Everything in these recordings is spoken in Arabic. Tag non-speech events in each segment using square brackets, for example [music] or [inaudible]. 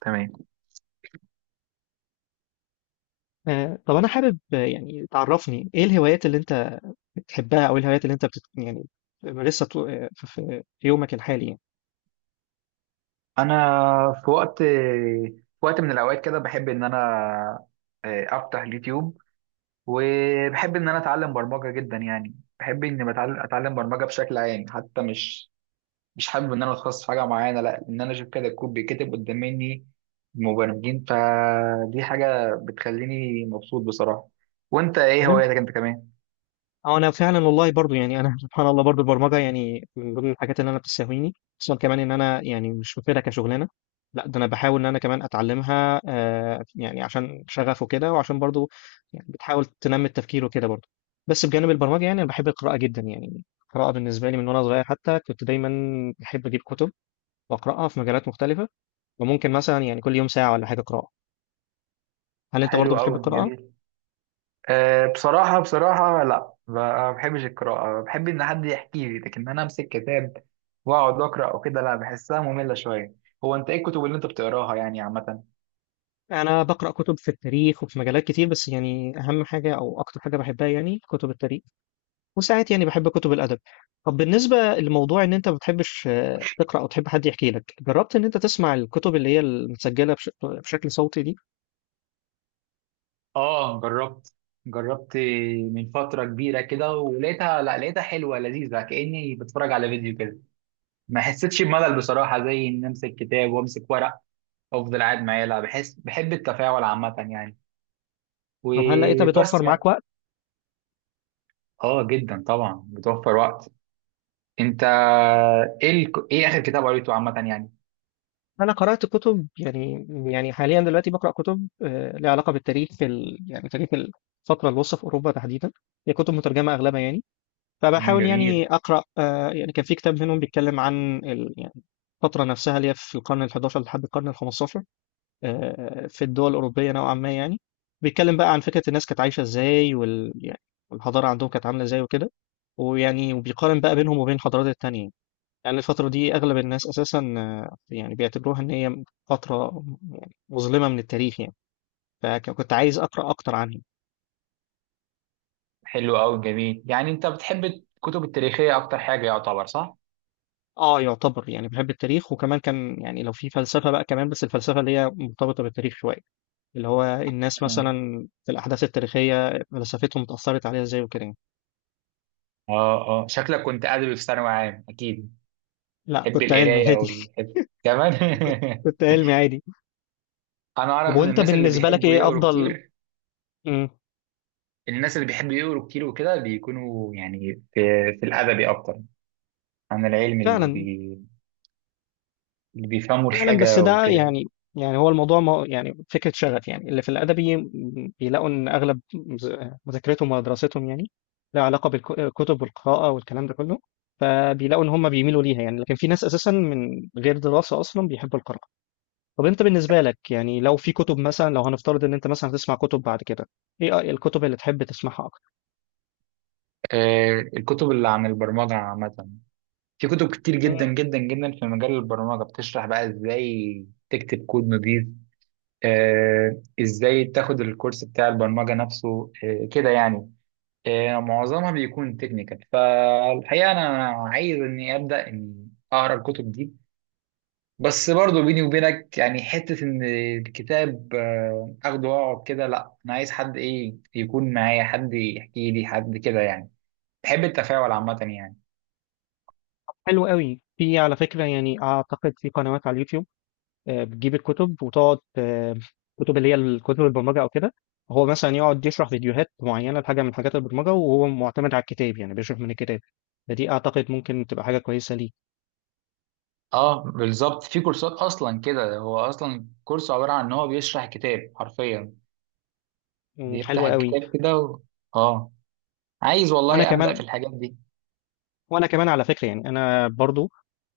تمام. طب أنا حابب تعرفني إيه الهوايات اللي أنت بتحبها، أو إيه الهوايات اللي أنت بتت... يعني بتمارسها في في يومك الحالي يعني. انا في وقت من الاوقات كده بحب ان انا افتح اليوتيوب، وبحب ان انا اتعلم برمجه جدا. يعني بحب اني اتعلم برمجه بشكل عام، حتى مش حابب ان انا اتخصص في حاجه معينه، لا، ان انا اشوف كده الكود بيتكتب قدام مني مبرمجين. فدي حاجه بتخليني مبسوط بصراحه. وانت ايه تمام. هواياتك انت كمان؟ أو أنا فعلا والله برضو يعني أنا [laughs] سبحان الله، برضو البرمجة يعني من ضمن الحاجات اللي أنا بتساويني، خصوصا كمان إن أنا يعني مش واخدها كشغلانة، لا ده أنا بحاول إن أنا كمان أتعلمها، يعني عشان شغف وكده، وعشان برضو يعني بتحاول تنمي التفكير وكده برضو. بس بجانب البرمجة يعني أنا بحب القراءة جدا، يعني القراءة بالنسبة لي من وأنا صغير حتى كنت دايما بحب أجيب كتب بقرأها في مجالات مختلفة، وممكن مثلا يعني كل يوم ساعة ولا حاجة قراءة. هل أنت حلو برضو بتحب قوي، القراءة؟ جميل. أه، بصراحة بصراحة لا، ما بحبش القراءة. بحب إن حد يحكي لي، لكن أنا أمسك كتاب وأقعد أقرأ أو كده لا، بحسها مملة شوية. هو أنت إيه الكتب اللي أنت بتقراها يعني عامة؟ أنا بقرأ كتب في التاريخ وفي مجالات كتير، بس يعني أهم حاجة أو أكتر حاجة بحبها يعني كتب التاريخ، وساعات يعني بحب كتب الأدب. طب بالنسبة لموضوع إن أنت ما بتحبش تقرأ أو تحب حد يحكي لك، جربت إن أنت تسمع الكتب اللي هي المسجلة بشكل صوتي دي؟ آه، جربت، جربت. من فترة كبيرة كده ولقيتها، لا، لقيتها حلوة لذيذة، كأني بتفرج على فيديو كده. ما حسيتش بملل بصراحة، زي إن أمسك كتاب وأمسك ورق وأفضل قاعد معاه، لا، بحس بحب التفاعل عامة يعني. طب هل لقيتها وبس بتوفر يعني. معاك وقت؟ آه جدا، طبعا بتوفر وقت. انت ايه اخر كتاب قريته عامه يعني؟ أنا قرأت كتب يعني، حاليا دلوقتي بقرأ كتب، ليها علاقة بالتاريخ، يعني تاريخ الفترة الوسطى في أوروبا تحديدا. هي كتب مترجمة أغلبها يعني، مم، فبحاول يعني جميل. اقرا، يعني كان في كتاب منهم بيتكلم عن يعني الفتره نفسها اللي هي في القرن ال11 لحد القرن ال15 في الدول الاوروبيه نوعا ما يعني. بيتكلم بقى عن فكره الناس كانت عايشه ازاي، وال يعني والحضاره عندهم كانت عامله ازاي وكده، ويعني وبيقارن بقى بينهم وبين الحضارات التانية. يعني الفترة دي أغلب الناس أساسا، يعني بيعتبروها إن هي فترة يعني مظلمة من التاريخ يعني، فكنت عايز أقرأ أكتر عنها. حلو قوي، جميل. يعني انت بتحب الكتب التاريخيه اكتر حاجه، يعتبر، صح؟ اه يعتبر، يعني بحب التاريخ، وكمان كان يعني لو في فلسفة بقى كمان، بس الفلسفة اللي هي مرتبطة بالتاريخ شوية، اللي هو الناس مم. مثلا في الأحداث التاريخية فلسفتهم اتأثرت عليها ازاي وكده يعني. اه، اه، شكلك كنت ادبي في ثانوي عام، اكيد لا تحب كنت علمي القرايه عادي. والحفظ كمان. [laughs] كنت علمي عادي. [laughs] انا طب اعرف ان وانت الناس اللي بالنسبة لك بيحبوا ايه يقروا أفضل؟ كتير، مم. الناس اللي بيحبوا يقروا كتير وكده، بيكونوا يعني في الادبي اكتر عن العلم، اللي، فعلا. اللي بيفهموا فعلا بس الحاجه ده وكده. يعني، يعني هو الموضوع ما يعني فكرة شغف، يعني اللي في الأدبي بيلاقوا إن أغلب مذاكرتهم ودراستهم يعني لها علاقة بالكتب والقراءة والكلام ده كله، فبيلاقوا إن هم بيميلوا ليها يعني. لكن في ناس أساسا من غير دراسة أصلا بيحبوا القراءة. طب أنت بالنسبة لك يعني لو في كتب مثلا، لو هنفترض إن أنت مثلا هتسمع كتب بعد كده، إيه الكتب اللي تحب تسمعها أكتر؟ آه، الكتب اللي عن البرمجه عامه. في كتب كتير جدا مم. جدا جدا في مجال البرمجة، بتشرح بقى ازاي تكتب كود نظيف. ازاي تاخد الكورس بتاع البرمجة نفسه، كده يعني. معظمها بيكون تكنيكال. فالحقيقة انا عايز اني ابدأ اني اقرا الكتب دي. بس برضو بيني وبينك، يعني حتة ان الكتاب اخده واقعد كده، لا، انا عايز حد، ايه، يكون معايا، حد يحكي لي، حد كده يعني. بحب التفاعل عامة يعني. حلو قوي. في، على فكرة يعني، أعتقد في قنوات على اليوتيوب بتجيب الكتب وتقعد، الكتب اللي هي الكتب البرمجه او كده. هو مثلا يقعد يشرح فيديوهات معينه لحاجه من حاجات البرمجه، وهو معتمد على الكتاب يعني بيشرح من الكتاب. فدي اعتقد ممكن تبقى حاجه كويسه ليك، اه، بالظبط، في كورسات اصلا كده. هو اصلا كورس عباره عن ان هو بيشرح كتاب حرفيا، بيفتح وحلوه قوي. الكتاب كده و... اه، عايز وانا والله ابدا كمان في الحاجات دي. وانا كمان على فكره يعني، انا برضو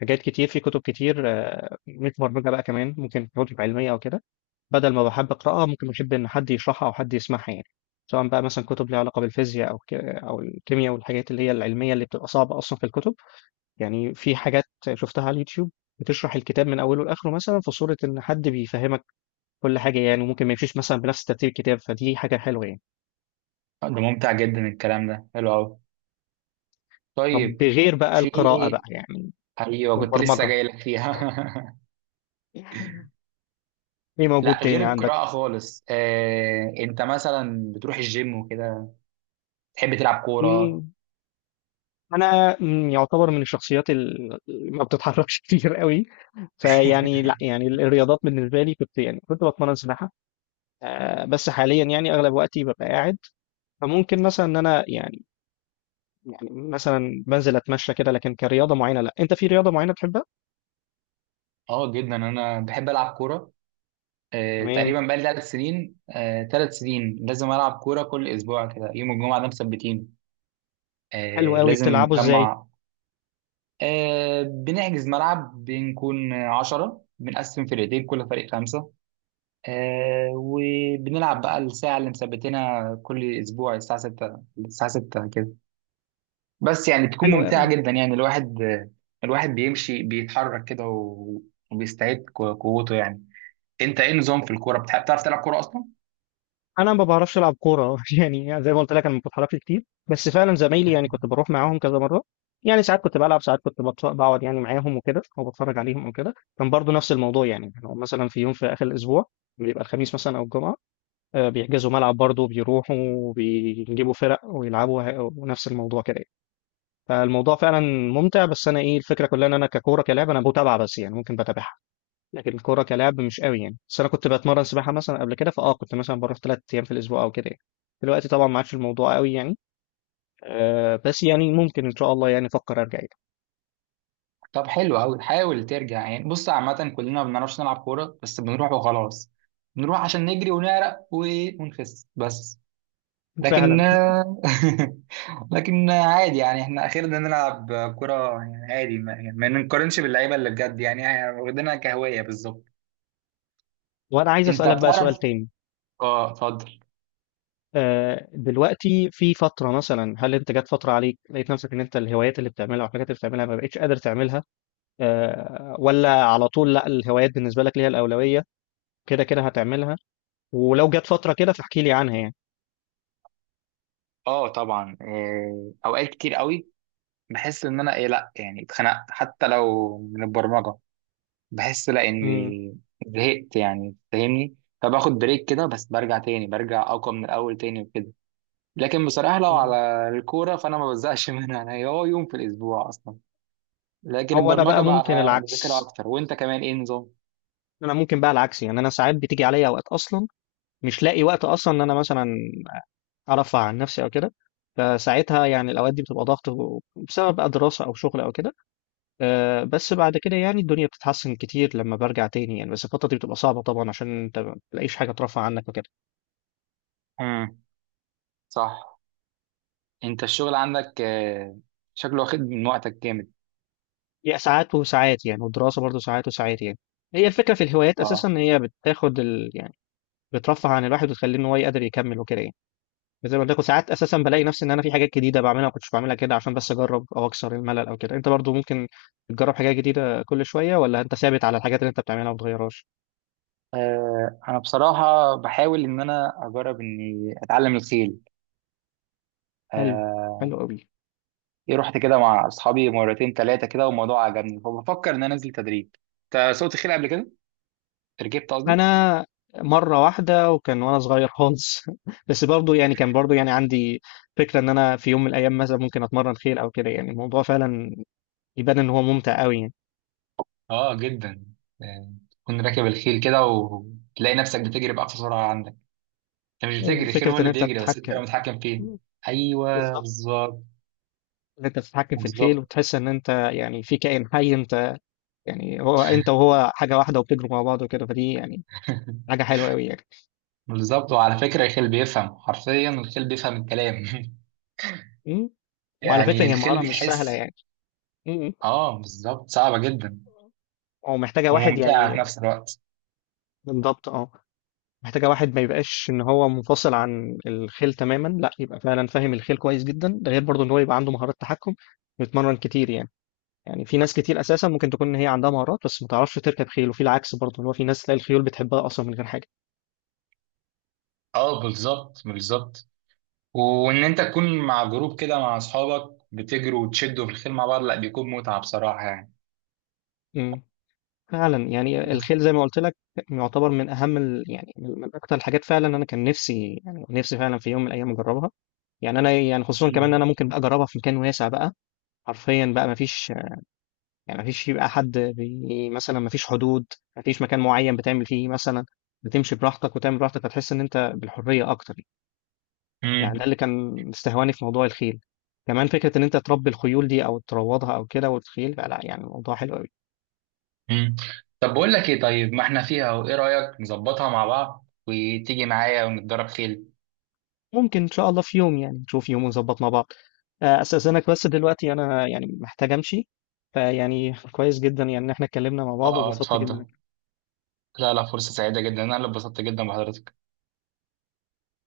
حاجات كتير في كتب كتير، مش برمجه بقى كمان، ممكن كتب علميه او كده، بدل ما بحب اقراها ممكن بحب ان حد يشرحها او حد يسمعها يعني، سواء بقى مثلا كتب ليها علاقه بالفيزياء او الكيمياء والحاجات اللي هي العلميه اللي بتبقى صعبه اصلا في الكتب. يعني في حاجات شفتها على اليوتيوب بتشرح الكتاب من اوله لاخره، مثلا في صوره ان حد بيفهمك كل حاجه يعني، وممكن ما يمشيش مثلا بنفس ترتيب الكتاب، فدي حاجه حلوه يعني. ده ممتع جدا، الكلام ده حلو قوي. طب طيب، بغير بقى في... القراءه بقى يعني، ايوه، كنت لسه والبرمجه، جاي لك فيها. [laughs] ايه [laughs] موجود لا، غير تاني عندك؟ القراءه خالص، انت مثلا بتروح الجيم وكده؟ تحب تلعب كوره؟ مم، انا مم، يعتبر من الشخصيات اللي ما بتتحركش [laughs] كتير قوي. فيعني لا، [laughs] يعني الرياضات بالنسبه لي كنت يعني كنت بتمرن سباحه، بس حاليا يعني اغلب وقتي ببقى قاعد. فممكن مثلا ان انا يعني، يعني مثلا بنزل اتمشى كده، لكن كرياضه معينه لا. انت في رياضه معينه بتحبها؟ اه جدا، انا بحب العب كوره. تمام. تقريبا بقالي 3 سنين، 3 سنين لازم العب كوره كل اسبوع، كده يوم الجمعه ده مثبتين. حلو قوي. لازم بتلعبه ازاي؟ نجمع. بنحجز ملعب، بنكون 10، بنقسم فرقتين، كل فريق 5. وبنلعب بقى الساعة اللي مثبتينها كل أسبوع، الساعة 6، الساعة 6 كده. بس يعني بتكون حلو ممتعة قوي. جدا. يعني الواحد بيمشي بيتحرك كده و- وبيستعيد قوته يعني. أنت إيه نظام في الكورة، بتحب، تعرف تلعب كورة أصلا؟ انا ما بعرفش العب كوره، [laughs] يعني زي ما قلت لك انا ما بتحركش كتير، بس فعلا زمايلي يعني كنت بروح معاهم كذا مره، يعني ساعات كنت بلعب، ساعات كنت بقعد يعني معاهم وكده، او بتفرج عليهم او كده. كان برضو نفس الموضوع يعني، لو مثلا في يوم في اخر الاسبوع بيبقى الخميس مثلا او الجمعه، بيحجزوا ملعب برضو، بيروحوا وبيجيبوا فرق ويلعبوا، ونفس الموضوع كده. فالموضوع فعلا ممتع، بس انا ايه الفكره كلها، ان انا ككوره كلاعب انا بتابعه، بس يعني ممكن بتابعها، لكن الكوره كلاعب مش قوي يعني. بس انا كنت بتمرن سباحه مثلا قبل كده، فاه كنت مثلا بروح 3 ايام في الاسبوع او كده يعني. دلوقتي طبعا ما عادش الموضوع قوي يعني، آه، بس يعني ممكن ان شاء الله يعني افكر ارجع يعني. طب حلو قوي، حاول ترجع يعني. بص، عامة كلنا ما بنعرفش نلعب كورة، بس بنروح وخلاص. بنروح عشان نجري ونعرق ونخس بس. [laughs] لكن فعلا. [laughs] لكن عادي يعني، احنا اخيرا نلعب كرة. يعني عادي، ما نقارنش باللعيبة اللي بجد. يعني احنا واخدينها كهواية بالظبط. وانا عايز انت اسالك بقى سؤال بتعرف؟ تاني. اه، اتفضل. آه، دلوقتي في فتره مثلا، هل انت جت فتره عليك لقيت نفسك ان انت الهوايات اللي بتعملها والحاجات اللي بتعملها ما بقتش قادر تعملها، آه ولا على طول لا الهوايات بالنسبه لك ليها الاولويه كده كده هتعملها؟ ولو جت فترة كده فاحكي لي عنها يعني. اه طبعا، اوقات كتير قوي بحس ان انا، ايه، لا يعني، اتخنقت حتى لو من البرمجة. بحس لا، امم. اني زهقت يعني، فاهمني؟ فباخد بريك كده، بس برجع تاني، برجع اقوى من الاول تاني وكده. لكن بصراحه لو مم. على الكوره فانا ما بزهقش [laughs] منها. انا هي، هو يوم في الاسبوع اصلا. لكن هو انا البرمجه بقى ممكن بقى مذاكره العكس. اكتر. وانت كمان ايه نظام؟ انا ممكن بقى العكس يعني، انا ساعات بتيجي عليا اوقات اصلا مش لاقي وقت اصلا ان انا مثلا ارفع عن نفسي او كده، فساعتها يعني الاوقات دي بتبقى ضغط بسبب بقى دراسه او شغل او كده. آه، بس بعد كده يعني الدنيا بتتحسن كتير لما برجع تاني يعني، بس الفتره دي بتبقى صعبه طبعا عشان انت ما بتلاقيش حاجه ترفع عنك وكده. امم. صح. انت الشغل عندك، شكله واخد من وقتك جامد. هي ساعات وساعات يعني، والدراسه برضو ساعات وساعات يعني. هي الفكره في الهوايات اساسا اه، ان هي بترفه عن الواحد وتخليه ان هو يقدر يكمل وكده يعني. بس زي ما قلت لكم ساعات اساسا بلاقي نفسي ان انا في حاجات جديده بعملها ما كنتش بعملها كده، عشان بس اجرب او اكسر الملل او كده. انت برضو ممكن تجرب حاجات جديده كل شويه، ولا انت ثابت على الحاجات اللي انت بتعملها وما بتغيرهاش؟ انا بصراحه بحاول ان انا اجرب اني اتعلم الخيل. حلو. آه، حلو قوي. رحت كده مع اصحابي مرتين ثلاثه كده، والموضوع عجبني، فبفكر ان انا انزل تدريب. انت سوقت خيل قبل كده؟ ركبت قصدي. انا مره واحده، وكان وانا صغير خالص، [laughs] بس برضو يعني كان برضو يعني عندي فكره ان انا في يوم من الايام مثلا ممكن اتمرن خيل او كده. يعني الموضوع فعلا يبان ان هو ممتع قوي يعني. اه جدا. يعني تكون راكب الخيل كده وتلاقي نفسك بتجري بأقصى سرعة عندك. انت مش بتجري، الخيل وفكره هو ان اللي انت بيجري، بس انت تتحكم. اللي متحكم فيه. ايوه، بالظبط، بالظبط، اللي انت بتتحكم في الخيل بالظبط. وتحس ان انت يعني في كائن حي، انت يعني هو انت وهو حاجه واحده وبتجروا مع بعض وكده، فدي يعني حاجه [laughs] حلوه قوي يعني. بالظبط. وعلى فكرة، الخيل بيفهم، حرفيا الخيل بيفهم الكلام. [laughs] م؟ وعلى فكره يعني هي الخيل مهاره مش سهله بيحس. يعني. م. اه بالظبط، صعبة جدا ومحتاجه واحد وممتعة يعني. في نفس الوقت. بالضبط اه. محتاجه واحد ما يبقاش ان هو منفصل عن الخيل تماما، لا يبقى فعلا فاهم الخيل كويس جدا، ده غير برضه ان هو يبقى عنده مهارات تحكم بيتمرن كتير يعني. يعني في ناس كتير اساسا ممكن تكون ان هي عندها مهارات بس ما تعرفش تركب خيل، وفي العكس برضه ان هو في ناس تلاقي الخيول بتحبها اصلا من غير حاجه. اه بالظبط، بالظبط. وان انت تكون مع جروب كده مع اصحابك، بتجروا وتشدوا في الخيل مع بعض، لا، بيكون متعة بصراحة يعني. م. فعلا يعني بس. الخيل زي ما قلت لك يعتبر من اهم يعني من اكتر الحاجات فعلا، انا كان نفسي يعني نفسي فعلا في يوم من الايام اجربها. يعني انا يعني خصوصا كمان ان مم. انا ممكن بقى اجربها في مكان واسع بقى، حرفيا بقى ما فيش يعني، ما فيش يبقى حد مثلا ما فيش حدود، ما فيش مكان معين بتعمل فيه مثلا، بتمشي براحتك وتعمل براحتك، هتحس ان انت بالحريه اكتر. يعني مم. ده اللي كان استهواني في موضوع الخيل، كمان فكره ان انت تربي الخيول دي او تروضها او كده، والخيل لا يعني الموضوع حلو قوي. مم. طب بقول لك ايه، طيب، ما احنا فيها، وايه رأيك نظبطها مع بعض وتيجي معايا ونتدرب خيل؟ ممكن إن شاء الله في يوم، يعني نشوف يوم ونظبط مع بعض. أستأذنك بس دلوقتي أنا يعني محتاج أمشي، فيعني كويس جدا يعني إن إحنا اتكلمنا مع اه، بعض اه، وبسطت جدا. اتفضل. لا، لا، فرصة سعيدة جدا، انا اللي اتبسطت جدا بحضرتك.